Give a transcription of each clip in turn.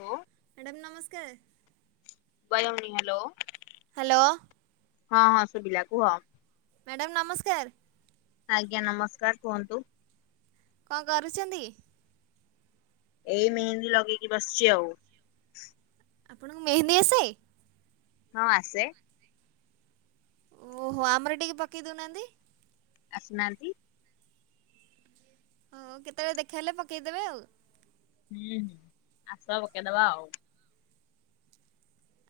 ହଁ। ମ୍ୟାଡ଼ାମ ନମସ୍କାର। ସୁବା ଯାଉନି ହାଲୋ। ହାଲୋ। ହଁ ହଁ ଶୁବିଲା କୁହ। ମ୍ୟାଡ଼ାମ ନମସ୍କାର। ଆଜ୍ଞା ନମସ୍କାର। କୁହନ୍ତୁ? କଣ କରୁଛନ୍ତି? ଏଇ ମେହେନ୍ଦୀ ଲଗେଇକି ବସିଛି ଆଉ। ଆପଣଙ୍କୁ ମେହେନ୍ଦୀ ଆସେ? ହଁ ଆସେ। ଓହୋ, ଆମର ଟିକେ ପକେଇ ଦଉନାହାନ୍ତି। ଆସୁନାହାନ୍ତି? ହ କେତେବେଳେ ଦେଖାହେଲେ ପକେଇଦେବେ ଆଉ। ହୁଁ ହୁଁ। ଆସ ପକେଇଦବା ଆଉ।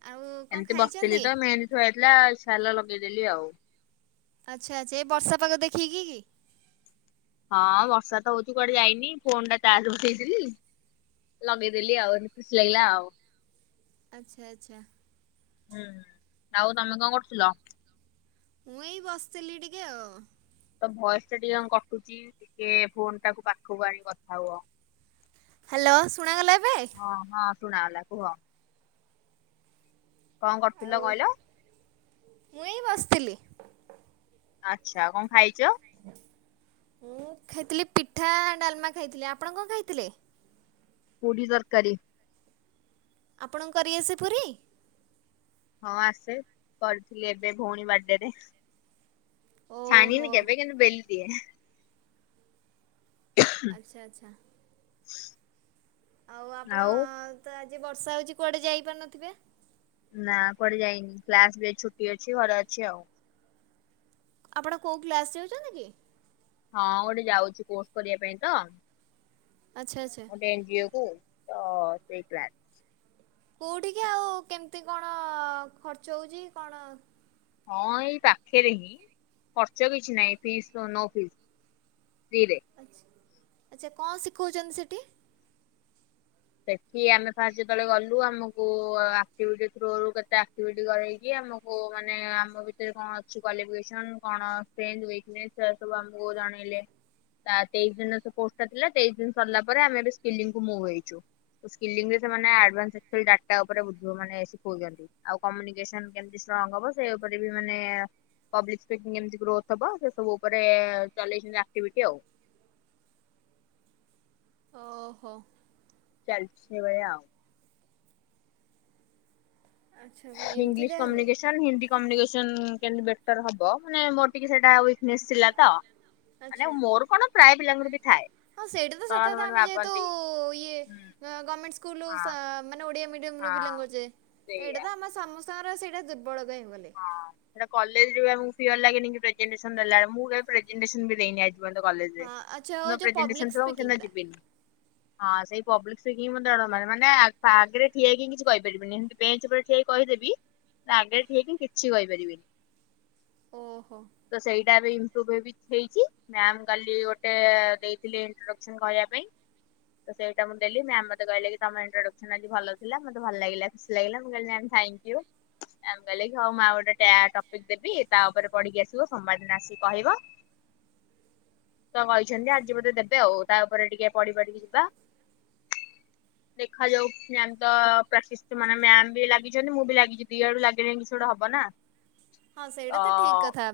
ଆଉ କଣ ଏମିତି ବସିଥିଲି ଖାଇଛନ୍ତି? ତ ମେହେନ୍ଦୀ ଥୁଆ ହେଇଥିଲା, ଇଚ୍ଛା ହେଲା ଲଗେଇଦେଲି ଆଉ। ଆଛା ଆଛା ଏ ବର୍ଷା ପାାଗ ଦେଖିକି କି ହଁ ବର୍ଷା ତ ହଉଚି କୁଆଡେ ଯାଇନି। ଫୋନ ଟା ଚାର୍ଜ ବସେଇଥିଲି। ଲଗେଇଦଲି ଆଉ, ଏମିତି ଖୁସି ଲାଗିଲା ଆଉ। ଆଚ୍ଛା ଆଚ୍ଛା। ହୁଁ ଆଉ ତମେ କଣ କରୁଥିଲ? ମୁଁ ଏଇ ବସିଥିଲି ଟିକେ ଆଉ। ତ ଭଏସ ଟା ଟିକେ କଣ କଟୁଛି। ଟିକେ ଫୋନ ଟାକୁ ପାଖକୁ ଆଣି କଥା ହୁଅ। ହ୍ୟାଲୋ ଶୁଣା ଗଲା ଏବେ? ହଁ ହଁ ଶୁଣାଗଲା କୁହ। କଣ ଆଉ କରୁଥିଲ କହିଲ? ମୁଁ ଏଇ ବସିଥିଲି। ଆଚ୍ଛା କଣ ଖାଇଛ? ମୁଁ ଖାଇଥିଲି ପିଠା ଡାଲମା ଖାଇଥିଲି। ଆପଣ କଣ ଖାଇଥିଲେ? ପୁରୀ ତରକାରୀ। ଆପଣଙ୍କୁ କରି ଆସେ ପୁରୀ? ହଁ ଆସେ, କରିଥିଲି ଏବେ ଭଉଣୀ ବାର୍ଡେରେ। ଓହୋ ଛାଣୀନି କେବେ କିନ୍ତୁ ବେଲିଦିଏ। ଆଚ୍ଛା ଆଚ୍ଛା। ହ। ଆଉ ଆପଣ, ତ-ଆଜି ବର୍ଷା ହଉଛି କୁଆଡେ ଯାଇପାରୁନଥିବେ? ନା କୁଆଡେ ଯାଇନି। କ୍ଲାସ ବି ଆଜି ଛୁଟି ଅଛି। ଘରେ ଅଛି ଆଉ। ଆପଣ କଉ କ୍ଲାସ ଯାଉଛନ୍ତି କି? ହଁ ଗୋଟେ ଯାଉଛି, କୋର୍ସ କରିବା ପାଇଁ ତ। ଆଚ୍ଛା ଆଚ୍ଛା। ଗୋଟେ ଏନ୍ ଜିଓ କୁ, ତ ସେଇ କ୍ଲାସ୍। କୋଉଠିକି? ଆଉ କେମିତି କଣ ଖର୍ଚ୍ଚ ହଉଛି? କଣ? ହଁ ଏଇ ପାଖରେ ହିଁ ଖର୍ଚ୍ଚ କିଛି ନାହିଁ ଫିସ୍ ନୋ ଫିସ୍। ଫ୍ରିରେ। ଆଚ୍ଛା ଆଚ୍ଛା କଣ ଶିଖଉଛନ୍ତି ସେଠି? ସେଠି ଆମେ ଫାଷ୍ଟ ଯେତେବେଳେ ଗଲୁ, ଆମକୁ ଆକ୍ଟିଭିଟି ଥ୍ରୋ ରୁ କେତେ ଆକ୍ଟିଭିଟି କରିକି ଆମକୁ ମାନେ ଆମ ଭିତରେ କଣ ଅଛି କ୍ୱାଲିଫିକେସନ, କଣ ପେଞ୍ଜ ୱେକ୍ନେସ ସେରା ସବୁ ଆମକୁ ଜଣେଇଲେ। ତା ତେଇଶି ଦିନ ସେ କୋର୍ସ ଥିଲା ତେଇଶି ଦିନ ସରିଲା ପରେ ଆମେ ଏବେ ସ୍କିଲିଙ୍ଗ କୁ ମୁହେଇଛୁ। ସ୍କିଲିଙ୍ଗ ରେ ସେମାନେ ଆଡଭାନ୍ସ ଖାଲି ଡାଟା ଉପରେ ଯୋଉ ମାନେ ଶିଖେଉଛନ୍ତି। ଆଉ କମ୍ୟୁନିକେସନ କେମିତି ଷ୍ଟ୍ରଙ୍ଗ ହବ, ସେ ଉପରେ ବି ମାନେ ପବ୍ଲିକ୍ ସ୍ପିକ କେମିତି ଗ୍ରୋଥ ହେବ। ସେ ସବୁ ଉପରେ ଚଲେଇଛନ୍ତି ଆକ୍ଟିଭିଟୀ ଆଉ। ଓହୋ। ଚାଲିଛି ସେଇଭଳିଆ ଆଉ। ଆଚ୍ଛା ଭାଇ ଏମିତି ଇଂଲିଶ ତାହେଲେ କମ୍ୟୁନିକେସନ, ହିନ୍ଦୀ କମ୍ୟୁନିକେସନ କେମିତି ବେଟର ହବ, ମାନେ ମୋର ଟିକେ ସେଇଟା ୱିକନେସ ଥିଲା ତ। ମାନେ ଆଚ୍ଛା। ମୋର କଣ ପ୍ରାୟ ପିଲାଙ୍କର ବି ଥାଏ। ହଁ ସେଇଟା ତ ସତ କଥା ସେମାନେ ଆମେ ଯେହେତୁ ଭାବନ୍ତି ଇଏ ହୁଁ ଗମେଣ୍ଟ ହଁ ସ୍କୁଲ- ମାନେ ଓଡିଆ ମିଡି ୟମ ରୁ ବିଲୋଙ୍ଗ ହଁ କରୁଛେ ସେଇଆ। ଏଇଟା ତ ଆମ ସମସ୍ତଙ୍କର ସେଇଟା ଦୂ ହଁ ସେଟା କଲେଜ ରୁ ଆମକୁ ପିଅର ଲାଗେନିକି ପ୍ରେଜେଟେନ୍ସନ୍ ଦେଲାବେଳେ ମୁଁ କେବେ ପ୍ରେଜେଟେନ୍ସନ୍ ବି ଦେଇନି ଆ ହୁଅନ୍ତା କଲେଜରେ ହଁ ଆଚ୍ଛା ହଉ ଯୋଉଦିନ ଯୋଉ ପବ୍ଲିକ୍ ପ୍ରେଜେଟେନ୍ସନ୍ ଥିବ ମୁଁ ସେଦିନ ସ୍ପିକିଂଟା ଯିବିନି ହଁ ସେଇ ପବ୍ଲିକ୍ସ ଦେଖିକି ମତେ ଡର ମାଡ଼େ ମାନେ ଆ ଆଗରେ ଠିଆ ହେଇ କିଛି କହିପାରିବିନି ବେଞ୍ଚ୍ ଉପରେ ଠିଆ ହେଇ କହି କହିଦେବି କା ଆଗରେ ଠିଆ ହେଇକି କିଛି କହିପାରିବେନି। ଓହୋ। ଏଟା ବି ଇମ୍ପ୍ରୋଭ୍ ଇ ହେଇଛି ମ୍ୟାମ୍ କାଲି ଗୋଟେ ଦେଇଥିଲେ ଇଣ୍ଟ୍ରଡକସନ କହିବା ପାଇଁ। ତ ସେଇଟା ମୁଁ ଦେଲି ମ୍ୟାମ୍ ମତେ କହିଲେ କି ତମ ଇଣ୍ଟ୍ରୋଡକ୍ସନ ଆଜି ଭଲ ଥିଲା ମତେ ଭଲ ଲାଗିଲା ଖୁସି ଲାଗିଲା ମୁଁ କହିଲି ମ୍ୟାମ୍ ଥାଙ୍କ୍ୟୋଉ ମ୍ୟାମ୍ କହିଲେ କି ହଉ ମୁଁ ଆଉ ଗୋଟେ ଟ୍ୟା ଟପିକ ଦେବି ତା ଉପରେ ପଢିକି ଆସିବ ସୋମବାର ଦିନ ଆସିକି କହିବ। ତ କହିଛନ୍ତି ଆଚ୍ଛା। ଆଜି ମୋତେ ଦେବେ ଆଉ ତା ଉପରେ ଟିକେ ପଢି ପାଢ଼ିକି ଯିବା। ଦେଖାଯାଉ ମ୍ୟାମ୍ ତ ପ୍ରାଟିଷ୍ଟି ମାନେ ମ୍ୟାମ ବି ଲାଗିଛନ୍ତି ମୁଁ ବି ଲାଗିଛି ଦି ଆଡୁ ଲାଗହି କିଛି ଗୋଟେ ହବ ନା। ହଁ ସେଇଟା ତ ଠିକ୍ କଥା।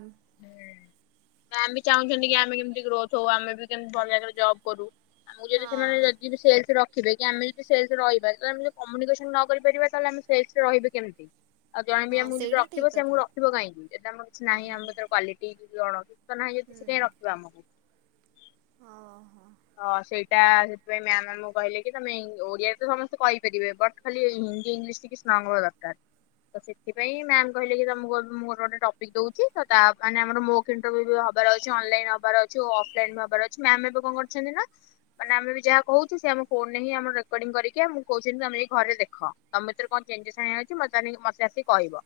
ମ୍ୟାମ ବି ଚାହୁଁଛନ୍ତି କି ଆମେ କେମତି ଗ୍ରୋଥ୍ ହଉ ଆମେ ବି କେମତି ଭଲରେ ଜବ୍ କରୁ। ଆମକୁ ଯଦି ହଁ ସେମାନେ ଯଦିବି ସେଲ୍ଶ ରଖି ଖିବେ କି ଆମେ ଯଦି ସେଲ୍ସରେ ରହିବା ଯଦି ଆମେ କମ୍ୟୁନିକେସନ ନ କରିପାରିବା ତାହେଲେ ଆମେ ସେଲସରେ ରହିବେ କେମିତି? ଆଉ ଜଣେ ବି ହଁ ଆମକୁ ଯଦି ସେଇଟା ରଖିବ ଠିକ୍ ସେ କଥା ଆମକୁ ରଖିବ କାହିଁକି ଏ ଟା ଆମର କିଛିନାହିଁ ଆମ ଭିତରେ କ୍ୱାଲିଟୀ କି କଣ କି ତ ନାହିଁ ଯଦି ସେ ହୁଁ କାହିଁ ରଖିବ ଆମକୁ ଓହୋ ହ ସେଇଠି ସେଥିପାଇଁ ମ୍ୟାମ ଆମକୁ କହିଲେ କି ତମେ ଇଂ ଓଡିଆରେ ତ ସମସ୍ତେ କହିପାରିବେ ବଟ୍ ଖାଲି ହିନ୍ଦୀ ଇଂଲିଶ ଟିକେ ସ୍ନା ହଙ୍ଗ୍ ହବା ଦରକାର ତ ସେ। ସେଥିପାଇଁ ମ୍ୟାମ କହିଲେ କି ତମକୁ ମୁଁ ଗୋଟେ ଟପିକ ଦଉଛି ତ ତା ମାନେ ଆମର ମୌଖିକ ଇଣ୍ଟରଭିୟୁ ହବାର ଅଛି ଅନ୍ ଅନଲାଇନ ହବାର ଅଛି ଓ ଅଫଲାଇନ ହବାର ଅଛି ମ୍ୟାମ ଏବେ କଣ କରଛନ୍ତି ନା ମାନେ ଆମେ ବି ଯାହା କହୁଛୁ ସେ ଆମ ଫୋନ୍ ରେ ହିଁ ହିଁ ଆମ ରେକଡ଼ିଂ କରିକି ଆମକୁ କହୁଛନ୍ତି ତମେ ଯାଇକି ଘରେ ଦେଖ ତମ ଭିତରେ କଣ ଚେଞ୍ଜସ୍ ଆସିଛି ମତେ ଆଣିକି ମତେ ଆସି କହିବ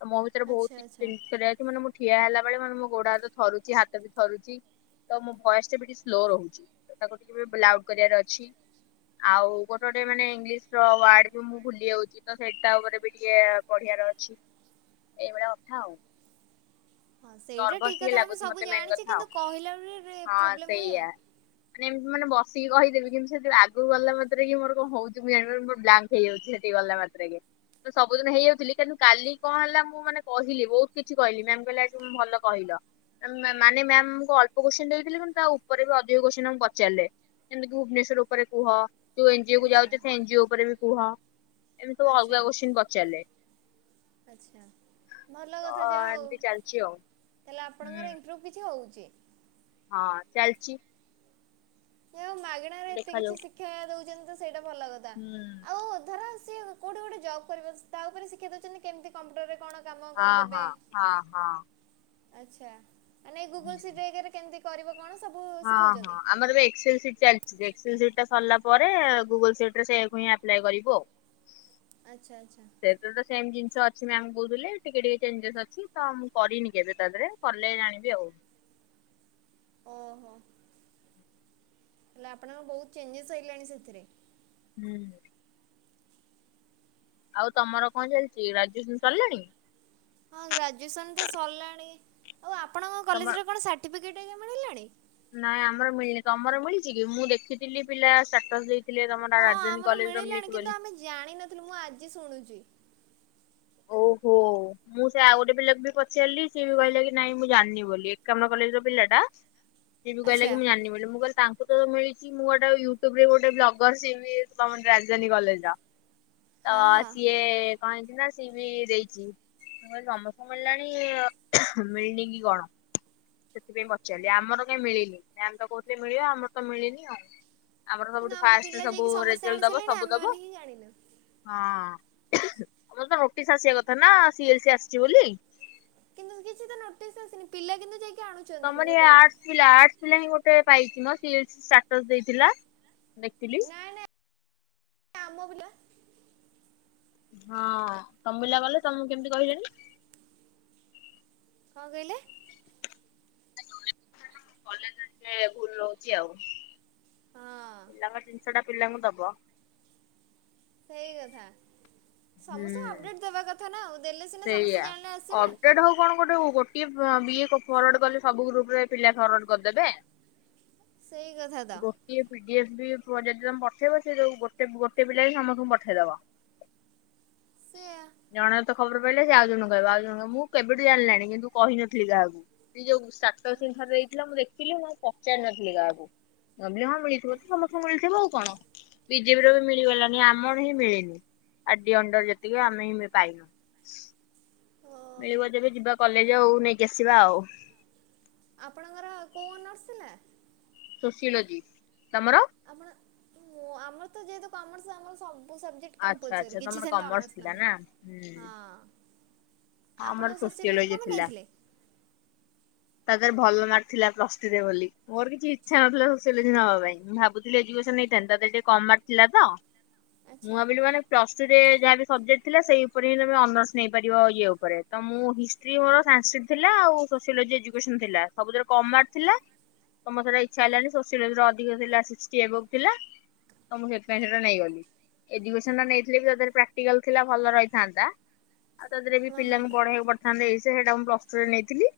ତ ମୋ ଭିତରେ ଆଚ୍ଛା ବହୁତ କିଛି ଆଚ୍ଛା ଫିନିଶ କରିବାର ଅଛି ମାନେ ମୁଁ ଠିଆ ହେଲା ବେଳେ ମାନେ ମୋ ଗୋଡ ହାତ ଥରୁଛି ହାତ ବି ଥରୁଛି। ତ ମୋ ଭଏସ୍ ଟା ବି ଟିକେ ସ୍ଲୋ ରହୁଛି ତ ତାକୁ ଟିକେ ଲାଉଡ୍ କରିବାର ଅଛି। ଆଉ ଗୋଟେ ଗୋଟେ ମାନେ ଇଂଲିଶ୍ ର ୱାର୍ଡ ବି ମୁଁ ଭୁଲି ଯାଉଛି ତ ସେଇଟା ଉପରେ ବି ଟିକେ ପଢ଼ିବାର ଅଛି ଏହିଭଳିଆ କଥା ଆଉ ହଁ ସେଇଟା ନର୍ଭସ୍ ଠିକ୍ ଟିକେ କଥା ଆମେ ଲାଗୁଛି ସବୁ ମତେ ମେନ୍ ଜାଣିଛେ କଥା କିନ୍ତୁ ଆଉ କହିଲା ବେଳେ ହଁ ପ୍ରୋବ୍ଲେମ୍ ହୁଏ ଆଉ ସେଇଆ [inaudible] ମାନେ ବସିକି କହିଦେବି କିନ୍ତୁ ସେଠ ଆଗ ଗ ମାତ୍ରରେ କି ମୋର କଣ ହଉଛି ମୁଁ ଜାିବ ମୋର ବ୍ଲାଙ୍କ୍ ହେଇଯାଉଛି ସେଠି ଗଲା ମାନେ। ସବୁଦିନ ହେଇଯାଉ। କିନ୍ତୁ କାଲି କଣ ହେଲା ମୁଁ ମାନେ କହିଲି ବହୁତ କିଛି କହିଲି ମ କହିଲା ଆ ଭଲ କହିଲ। ମାନେ ମ୍ୟାମମକୁ ଅଳ୍ପ କୋଶ୍ଚିନ ଦେଇଥିଲେ କିନ୍ତୁ ତା ଉପରେ ବି ଅଧିକ କୋଶ୍ଚନ ଆକୁ ପଚାରିଲେ। ଯେମିତିକ ଭୁବନେଶ୍ଵର ଉପରେ କୁହ ଯୋଉ ଏନଜିଓ କୁ ଆଚ୍ଛା ଯାଉଛ ସେ ଏଜିଓ ଉପରେ ବି କୁହ। ଏମି ତ ଅସିନ ପଚାରିଲେ। ଆଛା ଭଲ ତ କଥା ଯାହା ହଉ। ଏମିତି ଚାଲିଛି ଆଉ ତାଲେ ହୁଁ। ଆପଣଙ୍କର ଇମ୍ପ୍ରୁଭ କିଛି ହଉଛି। ହଁ ଚାଲଛି। ମାଗଣାରେ ଏତେ କିଛି ଶିକ୍ା ଦଉଛନ୍ତି ତ ସେଇଟା ଭଲ କଥା ହୁଁ ଆଉ ଧର। ସେ କୋଉଠି ଗୋଟେ ଜବ୍ କରିବ ତା ଉପରେ ଶିକ୍ଷା ଦଉଛନ୍ତି କେମିତି କମ୍ପ୍ୟୁଟର ରେ କଣ। କାମ ହଁ ହଁ ହଁ ହଁ। ଆଛା ଗୁଗଲ ସି ବି ଏ କ୍ ରେ କେମତି କରିବ। କଣ ସବୁ ହଁ ଶିଖଉଛନ୍ତି? ହଁ ଆମର ଏବେ ଏକ୍ସଲ। ଚାଲିଛିା ସରିଲା ପରେ ଗୁଗୁଲ ସିଟ ରେ ସେ ହିଁ ଆପ୍ଲାଏ କରିବୁ ଆଉ। ଆଚ୍ଛା ଆଚ୍ଛା। ସେତ ତ ସେମ୍ ଜିନି ଛ ଅଛି ମ୍ୟାାମ କହୁଥିଲେ ଟିକେ ଟିକେ ଚେଞ୍ଜେସ୍ ଅଛି ତ ମୁଁ କରିନି କେବେ ତା ଦେହରେ କଲେ ଜାଣିବି ଆଉ। [unintelligible] ଓହୋ ହେଲେ ଆପଣଙ୍କ ବହୁତ ଚେଞ୍ଜେସ ସଇିଲାଣି ସେଥିରେ। ହୁଁ। ଆଉ ତମର କଣ ଚାଲିଛି ରାଜୁନ ସରିଲାଣି। ହଁ ଗ୍ରାଜୁଏସନ ତ ସରିଲାଣି ଆଉ ଆପଣଙ୍କ ତମର କଲେଜରେ କଣ ସାର୍ଟିଫିକେଟ ଆଜଞା ମିଳିଲାଣି। ନାଇଁ ଆମର ମିଳିନି ତମର ମିଳିଛି କି ମୁଁ ଦେଖିଥିଲି ପିଲାଟ ଦେଇ। ଥିଲେ ତମର ହଁ ରାଜଧାନୀ ଆମର କଲେଜ ର ମିଳିଲାଣି ମିଳିଛି କିନ୍ତୁ ବୋଲି। ଆମେ ଜାଣିନଥିଲୁ ମୁଁ ଆଜି ଶୁଣୁଛି। ଓହୋ [unintelligible] ମୁଁ ସେ ଆଉ ଗୋଟେ ପିଲାକୁ ବି ପଚାରିଲି ସିଏ ବି କହିଲା କି ନାଇଁ ମୁଁ ଜାଣିନି ବୋଲି ଏକ ଆମର କଲେଜ ର ପିଲା ଟା। ସେ ବି କହିଲା ଆଚ୍ଛା କି ମୁ ଜାନିନି ବୋଲି ମୁଲ ତାଙ୍କଙ୍କୁ। ମିଳିଛି ମୁଁ ଗୋଟେ ୟୁଟୁବରେ ଗୋଟେ ବ୍ଲଗରି ରାଜଧାନୀ କଲେଜ। ତ ହଁ ହଁ। ସିଏ କଣନ୍ତି ନା। ବି ଦେଇଛି କ ସମସ୍ତେ ମିଳିଲାଣି ମିଳନି କି କଣ? ସେଥିପାଇଁ ପଚାରିଲି ଆମର କାଇହିଁ ମିଳିନି ନାଇ ଆମେ ତ କହୁଥିଲେ ମିଳିବ ଆମର ତ ମିଳିନି ଆଉ। ଆମର କିନ୍ତୁ ସବୁଠ ଆମ ଫାଷ୍ଟ ପିଲା ଯାଇକି ସମସ୍ତେ ସବୁରେଲ ଦବ ଆଣିସାରିଲେଣି ସବୁ ଦବ ଆମେମାନେ ହିଁ ଜାଣିନୁ। ହଁ। ଆମର ତ ନୋଟିସ୍ ଆସିବା କଥା ନା ସିଏଲ ସ ଆସିଛି ବୋଲି। କିନ୍ତୁ କିଛି ତ ନୋଟିସ୍ ଆସିନି ପିଲା କିନ୍ତୁ ଯାଇକି। ଆଣୁଛନ୍ତି ତମର ଗୋଟେ ଗୋଟେ। ପା ପା ହିଁ ଗୋଟେ ପାଇା ଦେଇଥିଲା। ନକଲି। ନାଇଁ ନାଇଁ ଆମ ପିଲା। ହଁ ତବିଲା ବଲେ ତମକୁ କେମିତି କହିଲ। କଣ କହିଲେ। [unintelligible] [unintelligible] କଲେଜିକେ ଭୁଲ ରହୁଛି ଆଉ। ହଁ। ପିଲାଙ୍କ ଜିନିଷ ଟା ପିଲାଙ୍କୁ ଦବ। ସେଇ କଥା। ସମସ୍ତଙ୍କୁ ହୁଁ ଅପଡେଟ ଦେବା କଥା ନା ଦେଲେ ସିନା ସମସ୍ତେ ସେଇଆ। ଜାଣିଲେ ଆସିବେ। ଟ ବିଏ ଫରୱାର୍ଡ କଲେ ସବୁ ଗ୍ରୁପରେ ପିଲା ଫରୱାର୍ଡ କରିଦେବେ। ସେଇ କଥା ତ ଗୋଟି ପିଡିଆ। ବି ଯଦି ତମେ ପଠେଇବ ସେୁ ଗୋଟେ ଗୋଟେ ପିଲା ବି ସମସ୍ତଙ୍କୁ ପଠେଇଦବା। ସେଆ ଜଣ ତ। ଖବର ପାଇଲେ ସେ ଆଉ ଜଣ କହିବ ଆଉ ଜଣ କହିବ ମୁଁ କେବେଠୁ ଜାଣିଲାଣି କିନ୍ତୁ କହିନଥିଲି କାହାକୁ ଯୋଉ ସାତ। ରେ ଦେଇଥିଲା ମୁଁ ଦେଖିଲି ମୁଁ ପଚାରି ନଥିଲି ଗାହାକୁ ଗିଲି ହଁ ମିଳିଥିବ ତ ସମସ୍ତଙ୍କୁ ମିଳିଥିବ ଆଉ। କଣ ବିଜେପି ର ବି ମିଳିଗଲଣିି ଆମର ହିଁ ମିଳିନି। ଆ ଡି ଅଣ୍ଡର ଯେତିକି ଆମେ ପାଇନୁ ଓହୋ ମିଳିବ ଯେବେ ଯିବା କଲେଜ ଆଉ ନେଇକି ଆସିବା ଆଉ। ଆପଣଙ୍କର କୋଉ ନର୍ସ ଥିଲା? ଶୀଳ ତମର [unintelligible] ଆମର ମୁଁ ଆମର ତ ଯେହେତୁ କମର୍ସ ଆମର ସବୁ ଏ ସବଜେକ୍ଟ ଆଚ୍ଛା କମ୍ପଲସରି ଆଚ୍ଛା କିଛି ତମର ସେମିତି କମର୍ସ ଅନର୍ସ ଥିଲା ନଥାଏ ନା ହୁଁ। ହଁ ହଁ ଆମର ଆପଣ ସୋସିଓଲୋଜି ସୋସିଆଳଜ କଣ ପାଇଁ ଥିଲା। ନେଇଥିଲେ? ତାଥରେ ଭଲ ମାର୍କ ଥିଲା ପ୍ଲସ ଟୁ ରେ ବୋଲି ମୋର କିଛି ଇଚ୍ଛା ନଥିଲା ସୋସିଆଲଇ ନବା ପାଇଁ ମୁଁ ଭାବୁଥିଲି ନେଇଥାନ୍ତତା ଟିକେ କମ ମାର୍କ ଥିଲା ତ ମୁଁ ଆଚ୍ଛା ଭାବିଲି ମାନେ ପ୍ଲସ ଟୁ ରେ ଯାହା ବି ସବଜେକ୍ଟ ଥିଲା ସେଇ ଉପରେ ହିଁ ତମେ ଅନର୍ସ ନେଇପାରିବ ଇଏ ଉପ ତ ମୁଁ ହିଷ୍ଟ୍ରି ମୋର ସାସ୍କ୍ରିଟ ଥିଲା ଆଉ ସୋଲୋ ଏୁକସନ ଥିଲା ସବୁଥିରେ କମ ମାର୍କ ଥିଲା। ତମ ଥର ଇଚ୍ଛା ହେଲାନି ସୋସିଆଲଜର ଅଧିକ ଥିଲା ସୀଷ୍ଟି ଏଭବ ଥିଲା। ତ ମୁଁ ସେଥିପାଇଁ ସେଟା ନେଇଗଲି। ଏଜୁକେସନ ଟା ନେଇଥିଲେ ବି ତାହାଥରେ ପ୍ରାକ୍ଟିକାଲ ଥିଲା ଭଲ ରହିଥାନ୍ତା ଆଉ ତାଥରେ ହଁ ହଁ ପିଲାଙ୍କୁ ପଢେଇବାକୁ ପଡିଥାନ୍ତା ଏଇଯେ ସେଇଟା ମୁଁ ପ୍ଲସ ଟୁ ରେ ନେଇଥିଲି।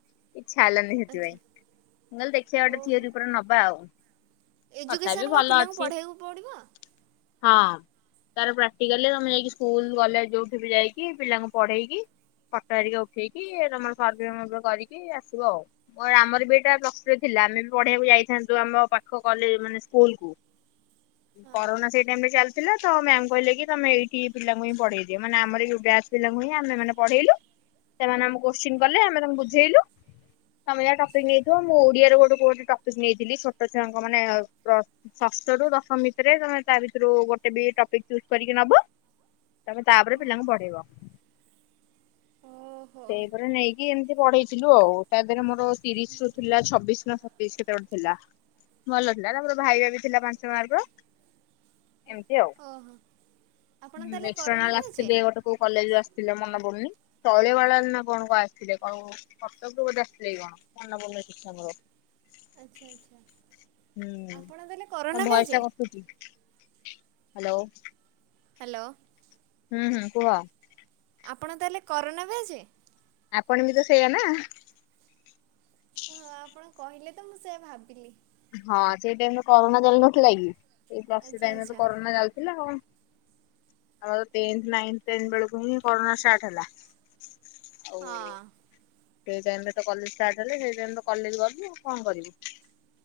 ଛାଡ଼ିଲନି ସେଥିପାଇଁ ଆଚ୍ଛା କହିଲେ ଦେଖିବା ଗୋଟେ ଓହୋ ଥିଓରି ପୁରା ନବା ଆଉ କଥା ବିି ଏଜୁକେସନ୍ କଣ ଭଲ ପିଲାଙ୍କୁ ଅଛି ପଢ଼େଇବାକୁ ପଡ଼ିବ? ହଁ ତାର ପ୍ରାକ୍ଟିକାଲରେ ତମେ ଯାଇକି ସ୍କୁଲ କଲେଜ ଯୋଉଠି ବି ଯାଇକି ପିଲାଙ୍କୁ ପଢେଇକି ଫଟ ହାରିକା ଉଠେଇକି ଏ ତମର ସର୍ଭେ ମର୍ଭେ କରିକି ଆସିବ ଆଉ ଓଏ ଆମର ବି ଏଇଟା ପଲ୍ସ ଥ୍ରୀ ଥିଲା ଆମେ ବି ପଢ଼େଇବାକୁ ଯାଇଥାନ୍ତୁ ଆମ ପାଖ କଲେ ମାନେ ସ୍କୁଲ କୁ। ହଁ କରୋନା ସେଇ ଟାଇମ ରେ ଚାଲିଥିଲା ତ ମ୍ୟାମ କହିଲେ କି ତମେ ଏଇଠି ପିଲାଙ୍କୁ ହିଁ ପଢେଇଦିଅ ମାନେ ଆମରି ଯୋଉ ବ୍ୟା ବ୍ୟାଚ୍ ପିଲାଙ୍କୁ ହିଁ ଆମେ ମାନେ ପଢେଇଲୁ ସେମାନେ ଆମକୁ କୋସ୍ଚିନ୍‌ କଲେ ଆମେ ତାଙ୍କୁ ବୁଝେଇଲୁ। ତମେ ଯାହା ଟପିକ୍ ଆଚ୍ଛା ନେଇଥିବ ମୁଁ ଓଡିଆର କୋଉଠୁ ମୁଁ ଗୋଟେ ଟପିକ୍ ନେଇଥିଲି ଛୋଟୋ ଛୁଆଙ୍କ ମାନେ ପ୍ର ଷଷ୍ଠର ରୁ ଦଶମ ଭିତରେ ତମେ ତା ଭିତରୁ ଗୋ ଗୋଟେ ବି ଟପିକ ଚୂଜ୍ କରିକି ନବ। [inaudible] ତମେ ତାପରେ ହଁ ପିଲାଙ୍କୁ ପଢେଇବ। ଓହୋ ସେପରା ନେଇକି ଏମିତି ପଢେଇ ଥିଲୁ ଆଉ ତା ଦେହରେ ମୋର ତିରିଶ ରୁ ଥିଲା ଛବିଶ ନା ସତେଇଶ୍ କେତେ ଗୋଟେ ଥିଲା। ଭଲ ଥିଲା ତାମର ଭାଇବା ବି ଥିଲା ପାଞ୍ଚ ମାର୍କ। ଏମିତି ହୁଁ ଓହୋ ଆପଣ ତାହେଲେ କରୋନା ଏକ୍ସଟର୍ନାଲ ବ୍ୟାଚ୍? ଆସିଥିଲେ ଗୋଟେ କୋଉ କଲେଜରୁ ଆସିଥିଲେ ମନ ପଡୁନି ଶୈଳବାଳା ରେ ନା କଣ କଁ ଆସିଥିଲେ କଣ କର୍ତ୍ତବ୍ୟ ବୋଧେ ଆସିଥିଲେ କି କଣ ମନ ପଡୁନି ଠିକ୍ ସେ ମୋର ଆଚ୍ଛା ଆଚ୍ଛା। [unintelligible] ହୁଁ ଆପଣ ତାହେଲେ ତମ କରୋନା ଭଏସ୍ ବ୍ୟାଚ୍? ଟା କଟୁଚି। Hello hello. ଉଁହୁଁ କୁହ। ଆପଣ ତାହେଲେ କରୋନା ବ୍ୟାଚ୍। ଆପଣ ବି ତ ସେଇଆ ନାଁ। ହଁ ଆପଣ କହିଲେ ତ ମୁଁ ସେୟା ଭାବିଲି। ହଁ ସେଇ ଟାଇମରେ କରୋନା ଚାଲିନଥିଲା କି ସେଇ କ୍ଲାସି ଆଚ୍ଛା ଟାଇମ୍ ରେ ତ ଆଚ୍ଛା କରୋନା ଯାଉଥିଲା ଆଉ। ଆମର ଟେନ୍ଥେ ନାଇନ ଟେନ୍‌ ବେଳୁକୁ ହିଁ କରୋନା ଷ୍ଟାର୍ଟ ହେଲା। ଆଉ ହଁ। ସେଇ ଟାଇମ ରେ ତ କଲେଜ ଷ୍ଟାର୍ଟ ହେଲେ ସେଇ ଟାଇମ ତ କଲେଜ ଗଲୁ କଁ କରିବୁ।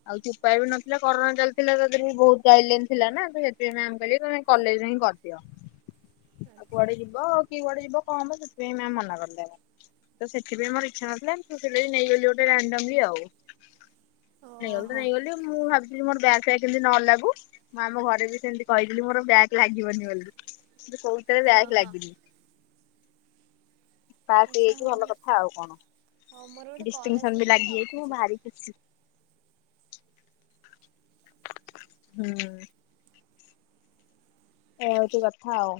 ଆଉ କିଛି ଉପାୟ ବି ନଥିଲା କରୋନା ଚାଲିଥିଲା ତା ଦେହେରେ ବି ବୋହୁତ ଗାଇଡଲାଇନ ଥିଲା ନା ତ ହେଥି ମ୍ୟାମ୍ କହିଲେ କି ତମେ କଲେଜ ହିଁ କରିଦିଅ। ଆଉ ଆଚ୍ଛା। କୁଆଡେ ଯିବ କିଏ କୁଆଡେ ଯିବ କଁ ହବ ସେଥିପାଇଁ ମ୍ୟାମ ମନା କରିଦେଲେ ତ ସେ ସେଥିପାଇଁ ମୋରୋ ଇଚ୍ଛା ନଥିଲା [unintelligible] ନେଇଗଲି ଗୋଟେ ରାଣ୍ଡମଲ୍ଲୀ ଆଉ। ନେଇଗଲି ତ ଓହୋ। ନେଇଗଲି ମୁଁ ଭାବି ଥିଲି ମୋରୋ ବ୍ୟାକ୍ ଫ୍ୟାକ୍ ଯେମିତି ନ ଲାଗୁ ମୁଁ ଆମ ଘରେ ବି ସେମିତି କହିଥିଲି ମୋର ବ୍ୟାକ୍ ଲାଗିବନି ବୋଲି। ମୋରୋ କୋଉଟାରେ ବ୍ୟାକ୍ ଓହୋ ଲାଗିନି। ପାସ୍ ଆଚ୍ଛା ହେଇଯାଇଚି ଭଲ ହଉ କ ଥା ଆଉ କଣ ହଉ ମୋର ଗୋଟେ କଲ୍ ଡିଷ୍ଟିନେଶନ ବି ଆସିଲାଣି ଲାଗିଯାଇଚି ମୁଁ ରଖୁଛି। ଭାରି ଖୁସି। ହୁଁ। ଏୟା ହୋଉଚି କଥା ଆଉ।